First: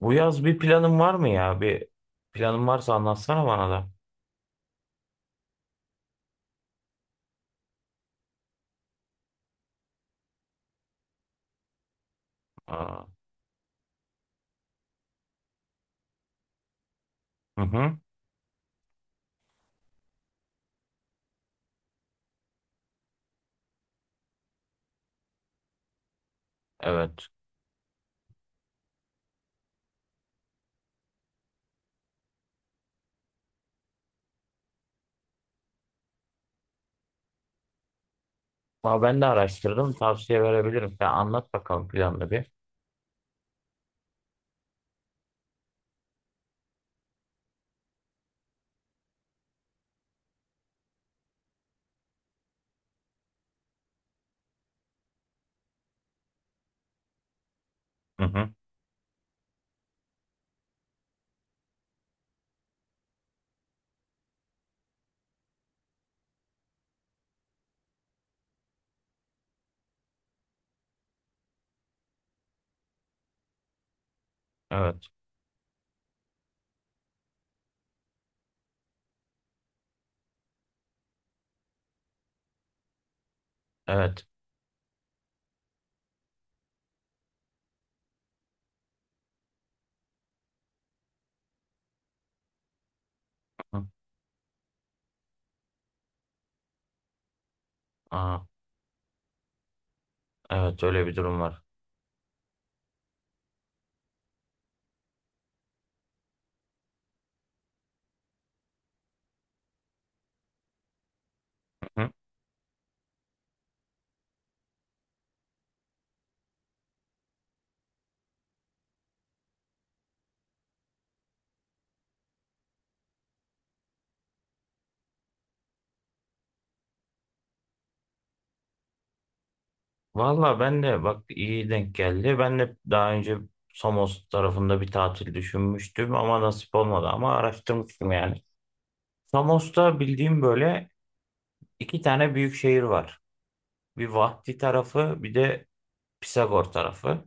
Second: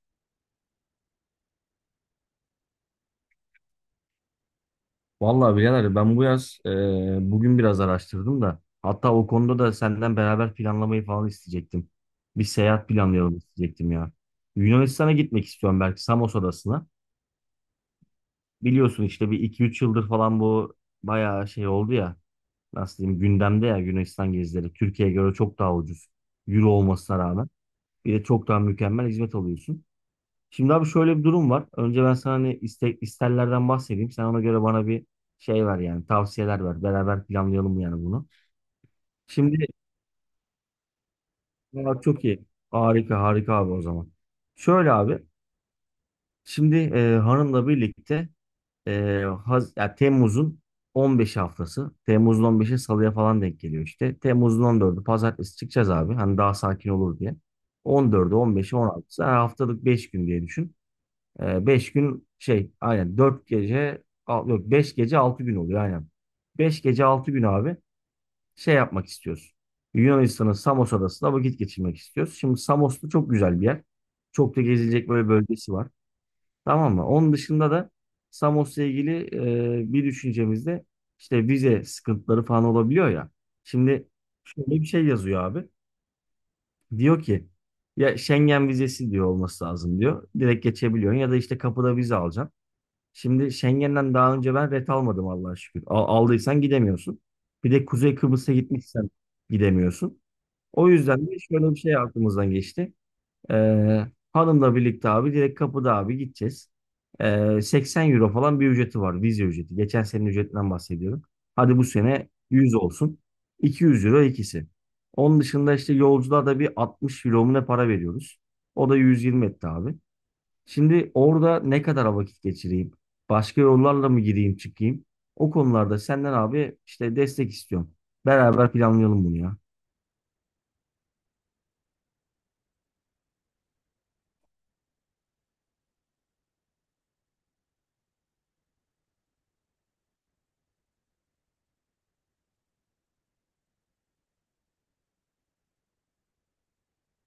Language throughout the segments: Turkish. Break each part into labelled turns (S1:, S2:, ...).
S1: Bu yaz bir planın var mı ya? Bir planın varsa anlatsana bana da.
S2: Vallahi birader ben bu yaz bugün biraz araştırdım da hatta o konuda da senden beraber planlamayı falan isteyecektim. Bir seyahat
S1: Aa,
S2: planlayalım isteyecektim ya. Yunanistan'a gitmek istiyorum, belki Samos Adası'na.
S1: hı hı,
S2: Biliyorsun işte bir iki üç yıldır falan bu bayağı şey oldu ya. Nasıl diyeyim, gündemde ya Yunanistan gezileri. Türkiye'ye göre çok daha ucuz. Euro olmasına
S1: evet.
S2: rağmen. Bir de çok daha mükemmel hizmet alıyorsun. Şimdi abi şöyle bir durum var. Önce ben sana hani isterlerden bahsedeyim. Sen ona göre bana bir şey ver, yani tavsiyeler ver. Beraber planlayalım yani bunu.
S1: Aa, ben de
S2: Şimdi.
S1: araştırdım. Tavsiye verebilirim. Sen anlat bakalım
S2: Aa, çok
S1: planını
S2: iyi.
S1: bir.
S2: Harika, harika abi o zaman. Şöyle abi. Şimdi hanımla birlikte ya Temmuz'un 15 haftası. Temmuz'un 15'i Salı'ya falan denk geliyor işte. Temmuz'un 14'ü Pazartesi çıkacağız abi. Hani daha sakin olur diye.
S1: Hı
S2: 14'ü,
S1: hı,
S2: 15'i, 16'sı. Her haftalık 5 gün diye düşün. Beş gün şey, aynen 4 gece yok, 5 gece 6 gün oluyor, aynen. 5 gece 6 gün abi şey yapmak istiyoruz. Yunanistan'ın Samos adasında vakit geçirmek istiyoruz. Şimdi Samos'ta çok güzel bir yer. Çok da
S1: evet.
S2: gezilecek böyle bölgesi var. Tamam mı? Onun dışında da Samos'la ilgili bir düşüncemizde işte vize sıkıntıları falan olabiliyor ya. Şimdi
S1: Evet.
S2: şöyle bir şey yazıyor abi. Diyor ki ya Schengen vizesi diyor, olması lazım diyor. Direkt geçebiliyorsun ya da işte kapıda vize alacaksın. Şimdi
S1: Hı hı.
S2: Schengen'den daha önce ben ret almadım, Allah'a şükür. Aldıysan gidemiyorsun. Bir de Kuzey
S1: Aa,
S2: Kıbrıs'a gitmişsen gidemiyorsun.
S1: evet
S2: O
S1: öyle bir
S2: yüzden de
S1: durum var.
S2: şöyle bir şey aklımızdan geçti. Ee, Hanımla birlikte abi direkt kapıda abi gideceğiz. 80 euro falan bir ücreti var. Vize ücreti. Geçen senenin ücretinden bahsediyorum. Hadi bu
S1: Hı hı.
S2: sene 100 olsun. 200 euro ikisi. Onun dışında işte yolculuğa da bir 60 euro mu ne para veriyoruz. O da 120 etti abi. Şimdi orada ne kadar vakit geçireyim? Başka yollarla mı gireyim, çıkayım? O konularda senden abi işte destek istiyorum. Beraber planlayalım bunu ya.
S1: Valla ben de bak iyi denk geldi. Ben de daha önce Samos tarafında bir tatil düşünmüştüm ama nasip olmadı ama araştırmıştım yani. Samos'ta bildiğim böyle iki tane büyük şehir var. Bir Vahdi tarafı bir de Pisagor tarafı.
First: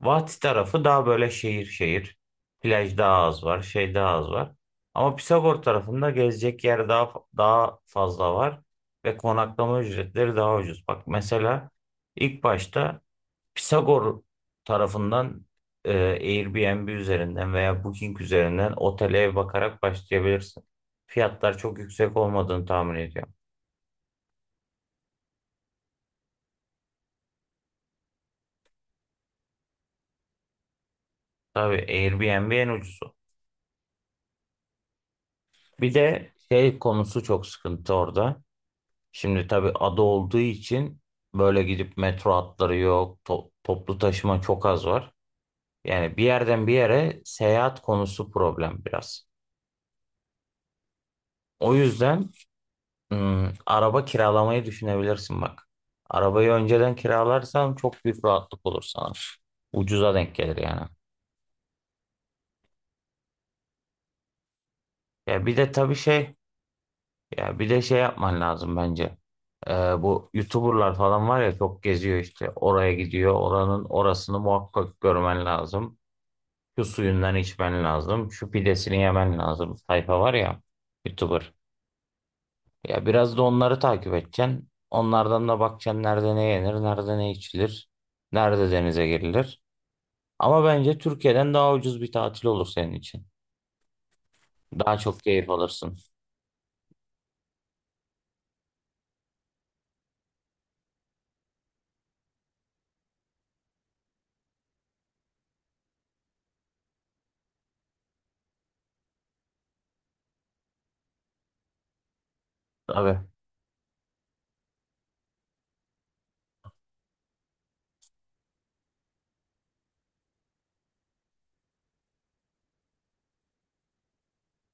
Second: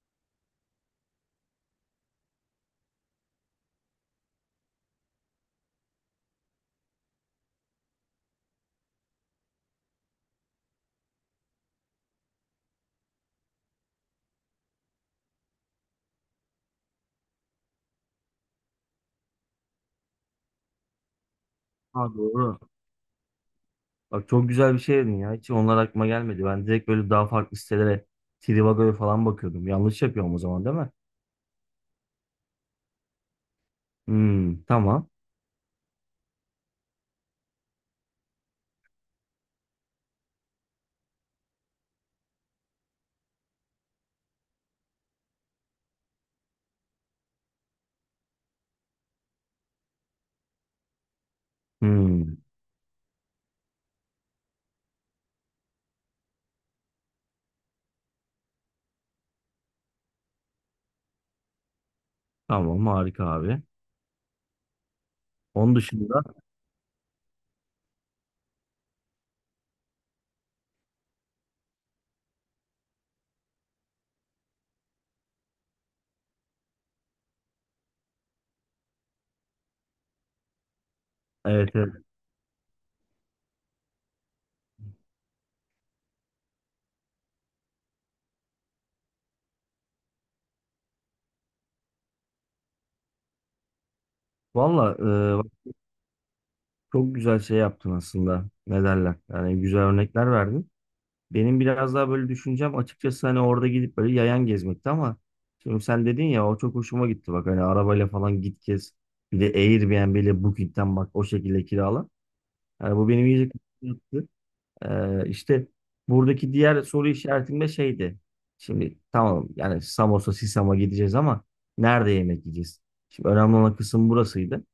S1: Vati tarafı daha böyle şehir şehir. Plaj daha az var, şey daha az var. Ama Pisagor tarafında gezecek yer daha fazla var ve konaklama ücretleri daha ucuz. Bak mesela ilk başta Pisagor tarafından Airbnb üzerinden veya Booking üzerinden otele ev bakarak başlayabilirsin. Fiyatlar çok
S2: Ha,
S1: yüksek
S2: doğru.
S1: olmadığını tahmin ediyorum.
S2: Bak, çok güzel bir şey dedin ya. Hiç onlar aklıma gelmedi. Ben direkt böyle daha farklı sitelere, Trivago'ya falan bakıyordum. Yanlış yapıyorum o zaman, değil mi?
S1: Tabii Airbnb en ucuzu.
S2: Hmm, tamam.
S1: Bir de şey konusu çok sıkıntı orada. Şimdi tabii ada olduğu için böyle gidip metro hatları yok, toplu taşıma çok az var. Yani bir yerden bir yere seyahat konusu problem biraz. O yüzden
S2: Hmm,
S1: araba kiralamayı düşünebilirsin bak. Arabayı önceden kiralarsan çok büyük rahatlık olur sana. Ucuza denk gelir yani.
S2: tamam, harika abi.
S1: Ya bir de
S2: Onun
S1: tabii
S2: dışında
S1: şey, ya bir de şey yapman lazım bence. Bu YouTuber'lar falan var ya çok geziyor işte. Oraya gidiyor, oranın orasını muhakkak görmen lazım. Şu suyundan içmen lazım. Şu pidesini yemen lazım. Sayfa var ya YouTuber.
S2: evet, evet.
S1: Ya biraz da onları takip edeceksin. Onlardan da bakacaksın nerede ne yenir, nerede ne içilir, nerede denize girilir. Ama bence Türkiye'den daha ucuz bir tatil olur senin için.
S2: Valla
S1: Daha çok
S2: bak,
S1: keyif alırsın.
S2: çok güzel şey yaptın aslında. Ne derler? Yani güzel örnekler verdin. Benim biraz daha böyle düşüncem açıkçası, hani orada gidip böyle yayan gezmekti, ama şimdi sen dedin ya, o çok hoşuma gitti bak, hani arabayla falan git gez, bir de Airbnb ile Booking'den bak o şekilde kirala. Yani bu
S1: Tabii.
S2: benim iyice yaptı. İşte buradaki diğer soru işaretim de şeydi. Şimdi tamam, yani Samos'a, Sisam'a gideceğiz ama nerede yemek yiyeceğiz? Şimdi önemli olan kısım burasıydı.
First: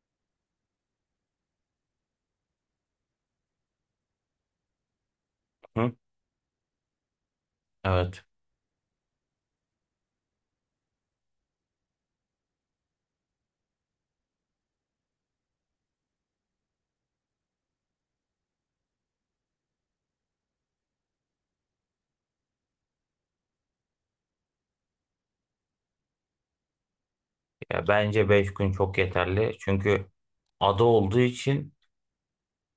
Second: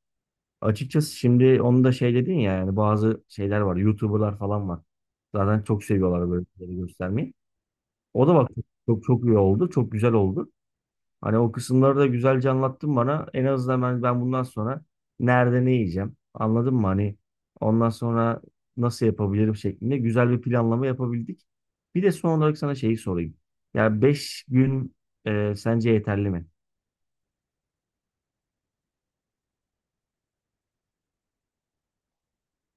S2: Açıkçası şimdi onu da şey dedin ya, yani bazı şeyler var, YouTuber'lar falan var. Zaten çok
S1: Hı?
S2: seviyorlar böyle şeyleri göstermeyi.
S1: Evet.
S2: O da bak çok, çok çok iyi oldu. Çok güzel oldu. Hani o kısımları da güzelce anlattın bana. En azından ben bundan sonra nerede ne yiyeceğim? Anladın mı? Hani ondan sonra nasıl yapabilirim şeklinde güzel bir planlama yapabildik. Bir de son olarak sana şeyi sorayım. Ya 5 gün sence yeterli mi?
S1: Ya bence 5 gün çok yeterli. Çünkü ada olduğu için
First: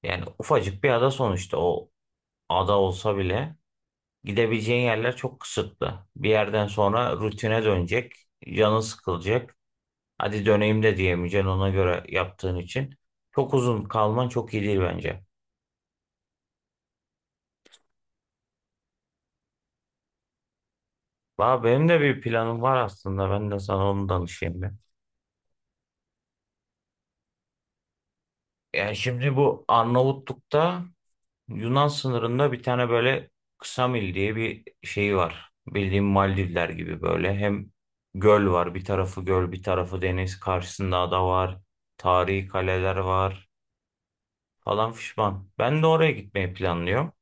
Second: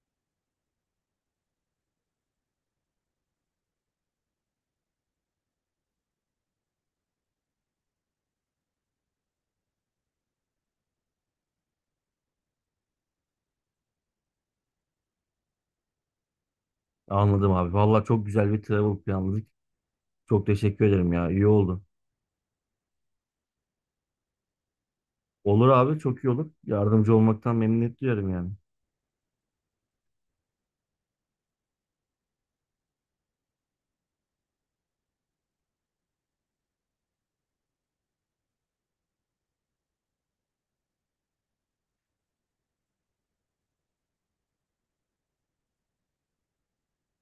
S1: yani ufacık bir ada sonuçta, o ada olsa bile gidebileceğin yerler çok kısıtlı. Bir yerden sonra rutine dönecek. Canın sıkılacak. Hadi döneyim de diyemeyeceksin ona göre yaptığın için. Çok uzun kalman çok iyi değil bence.
S2: Anladım abi. Vallahi çok güzel bir travel planladık. Çok teşekkür ederim ya. İyi
S1: Valla
S2: oldu.
S1: benim de bir planım var aslında. Ben de sana onu danışayım ben.
S2: Olur abi, çok iyi olur. Yardımcı olmaktan memnuniyet duyarım yani.
S1: Yani şimdi bu Arnavutluk'ta Yunan sınırında bir tane böyle Ksamil diye bir şey var. Bildiğim Maldivler gibi böyle. Hem göl var. Bir tarafı göl, bir tarafı deniz. Karşısında ada var. Tarihi kaleler var, falan fişman. Ben de oraya gitmeyi planlıyorum.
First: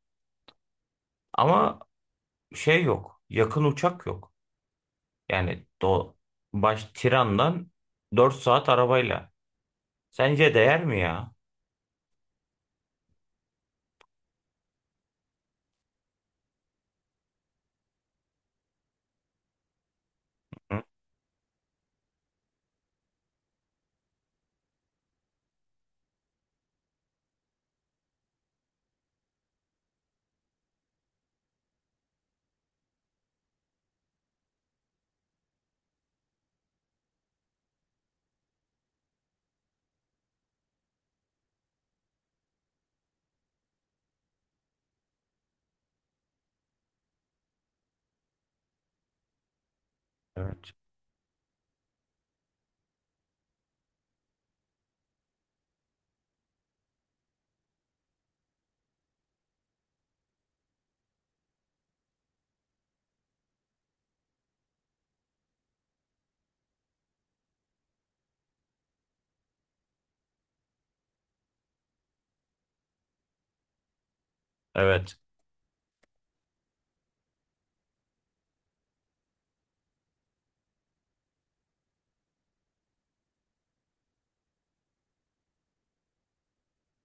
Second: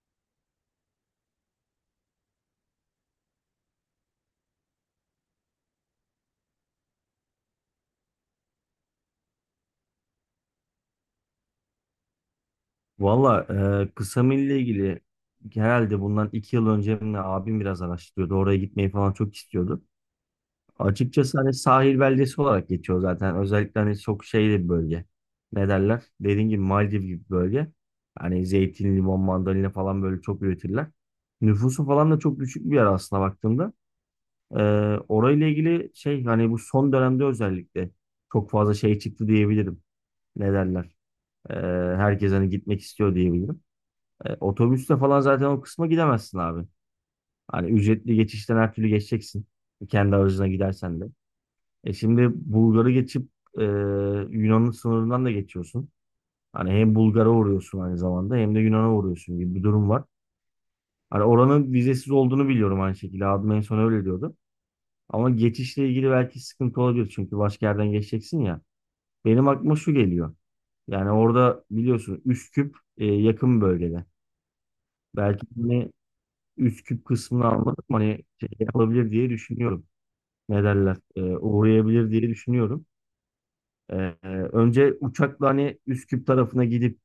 S1: Ama şey yok. Yakın uçak yok. Yani baş Tiran'dan 4 saat arabayla. Sence değer mi ya?
S2: Valla kısa milli ilgili herhalde bundan 2 yıl önce mi ne, abim biraz araştırıyordu. Oraya gitmeyi falan çok istiyordu.
S1: Hı?
S2: Açıkçası hani sahil beldesi olarak geçiyor zaten. Özellikle hani çok şeyli bir bölge. Ne derler? Dediğim gibi Maldiv gibi bir bölge. Hani zeytin, limon, mandalina falan böyle çok üretirler. Nüfusu falan da çok düşük bir yer aslında, baktığımda. E, Orayla ilgili şey, hani bu son dönemde özellikle çok fazla şey çıktı diyebilirim. Ne derler? E, Herkes hani gitmek istiyor diyebilirim. Otobüste falan zaten o kısma gidemezsin abi. Hani ücretli geçişten her türlü geçeceksin. Kendi aracına
S1: Evet.
S2: gidersen de. Şimdi Bulgar'ı geçip e, Yunan'ın sınırından da geçiyorsun. Hani hem Bulgar'a uğruyorsun aynı zamanda, hem de Yunan'a uğruyorsun gibi bir durum var. Hani oranın vizesiz olduğunu biliyorum aynı şekilde. Abim en son öyle diyordu. Ama geçişle ilgili belki sıkıntı olabilir. Çünkü başka yerden geçeceksin ya. Benim aklıma şu geliyor. Yani orada biliyorsun Üsküp yakın bölgede.
S1: Evet.
S2: Belki hani üst küp kısmını almadık mı? Hani şey alabilir diye düşünüyorum. Ne derler? Uğrayabilir diye düşünüyorum. Ee, Önce uçakla hani Üsküp tarafına gidip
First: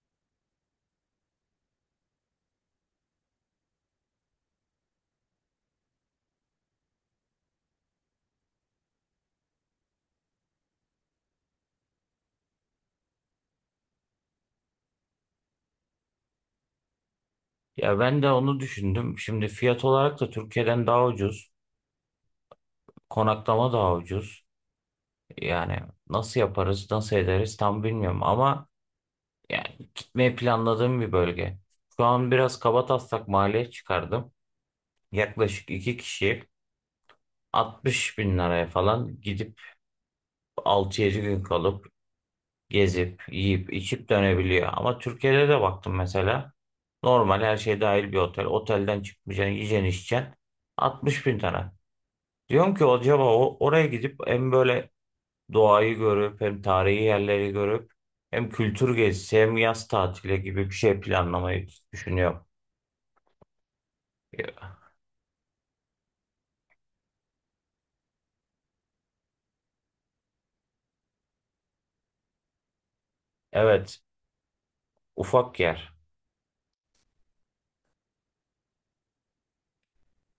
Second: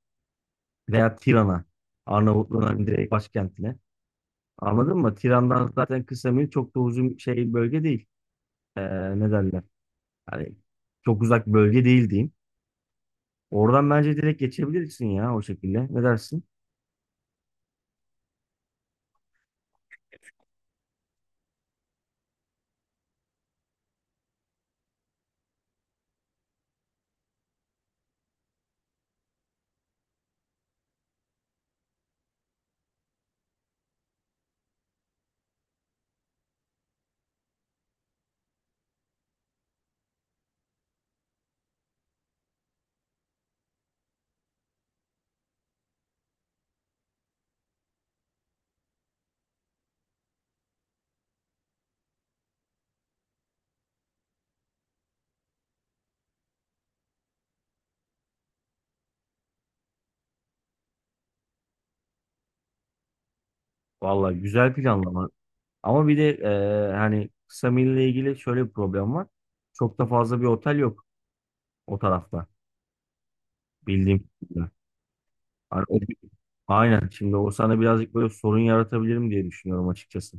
S2: veya Tiran'a, Arnavutluğun hani direkt başkentine. Anladın mı? Tiran'dan zaten kısa, çok da uzun şey bölge değil. Ne derler? Hani çok uzak bölge değil diyeyim. Oradan bence direkt geçebilirsin ya o şekilde. Ne dersin?
S1: Ya ben de onu düşündüm. Şimdi fiyat olarak da Türkiye'den daha ucuz. Konaklama daha ucuz. Yani nasıl yaparız, nasıl ederiz tam bilmiyorum ama yani gitmeyi planladığım bir bölge. Şu an biraz kabataslak maliyet çıkardım. Yaklaşık iki kişi. 60 bin liraya falan gidip 6-7 gün kalıp gezip yiyip içip dönebiliyor. Ama Türkiye'de de baktım mesela normal her şey dahil bir otel. Otelden çıkmayacaksın, yiyeceksin, içeceksin. 60 bin lira. Diyorum ki acaba oraya gidip hem böyle doğayı görüp hem tarihi yerleri görüp hem kültür gezisi hem yaz tatili gibi bir şey planlamayı düşünüyorum.
S2: Vallahi güzel planlama. Ama bir de hani kısa mille ilgili şöyle bir problem var. Çok da fazla bir otel yok o tarafta,
S1: Evet,
S2: bildiğim kadarıyla.
S1: ufak
S2: Hani
S1: yer.
S2: aynen. Şimdi o sana birazcık böyle sorun yaratabilirim diye düşünüyorum açıkçası.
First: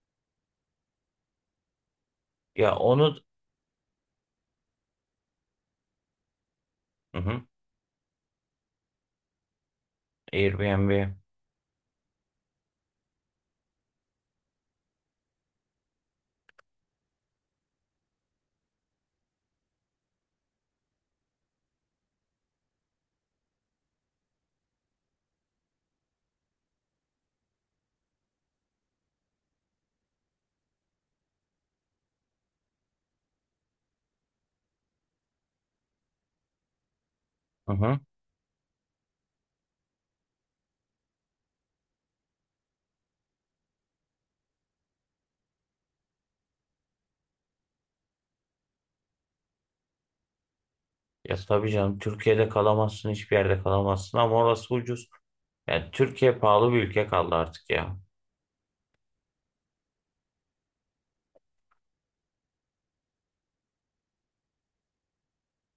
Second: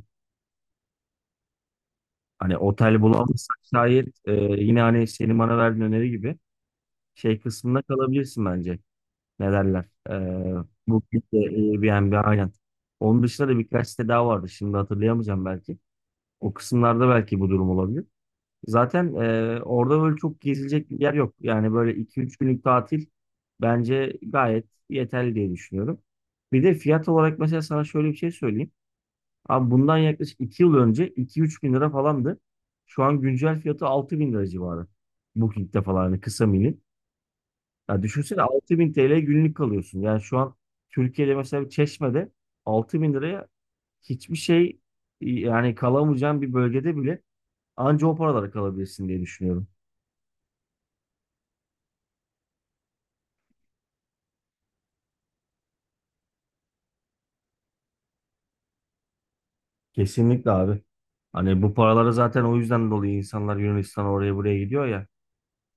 S2: Hani
S1: Ya
S2: otel
S1: onu
S2: bulamazsak şayet, yine hani senin bana verdiğin öneri gibi
S1: Hı
S2: şey
S1: hı,
S2: kısmında kalabilirsin bence. Ne derler?
S1: Airbnb.
S2: Booking'de, Airbnb aynen. Onun dışında da birkaç site daha vardı. Şimdi hatırlayamayacağım belki. O kısımlarda belki bu durum olabilir. Zaten orada böyle çok gezilecek bir yer yok. Yani böyle iki üç günlük tatil bence gayet yeterli diye düşünüyorum. Bir de fiyat olarak mesela sana şöyle bir şey söyleyeyim. Abi bundan yaklaşık 2 yıl önce 2-3 bin lira falandı. Şu an güncel fiyatı 6 bin lira civarı. Booking'de falan hani kısa milin.
S1: Hı hı.
S2: Ya düşünsene 6 bin TL günlük kalıyorsun. Yani şu an Türkiye'de mesela bir Çeşme'de 6 bin liraya hiçbir şey, yani kalamayacağın bir bölgede bile anca o paralara kalabilirsin diye düşünüyorum.
S1: Ya tabii canım, Türkiye'de kalamazsın, hiçbir yerde kalamazsın ama orası ucuz. Yani Türkiye pahalı bir ülke kaldı artık ya.
S2: Kesinlikle abi. Hani bu paraları zaten o yüzden dolayı insanlar Yunanistan'a, oraya buraya gidiyor ya.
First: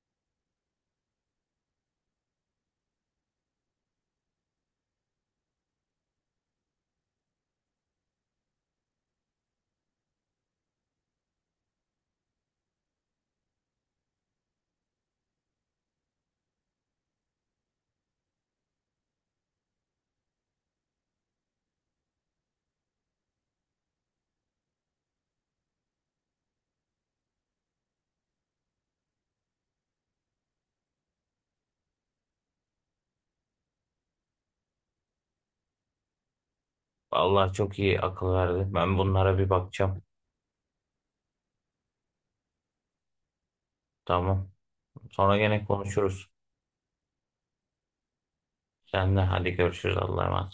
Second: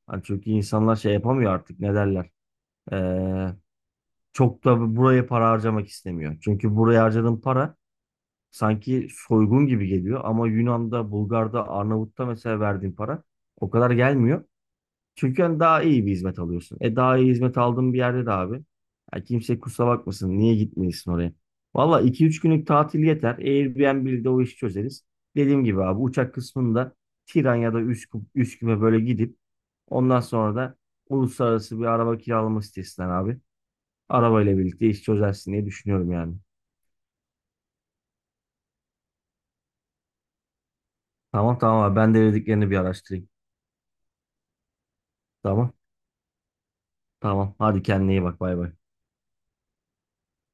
S2: Hani çünkü insanlar şey yapamıyor artık, ne derler. Ee, Çok da buraya para harcamak istemiyor. Çünkü buraya harcadığın para sanki soygun gibi geliyor. Ama Yunan'da, Bulgar'da, Arnavut'ta mesela verdiğin para o kadar gelmiyor. Çünkü hani daha iyi bir hizmet alıyorsun. Daha iyi hizmet aldığın bir yerde de abi. Ya kimse kusura bakmasın. Niye gitmeyesin oraya? Valla iki üç günlük tatil yeter. Airbnb'de o işi çözeriz. Dediğim gibi abi uçak kısmında Tiran ya da Üsküp'e böyle gidip ondan sonra da uluslararası bir araba kiralama sitesinden abi. Arabayla birlikte iş çözersin diye düşünüyorum yani.
S1: Allah çok iyi akıl verdi. Ben bunlara bir bakacağım.
S2: Tamam, tamam abi ben de dediklerini bir araştırayım.
S1: Tamam. Sonra gene
S2: Tamam,
S1: konuşuruz.
S2: tamam hadi kendine iyi bak, bay bay.
S1: Sen de hadi, görüşürüz, Allah'a emanet.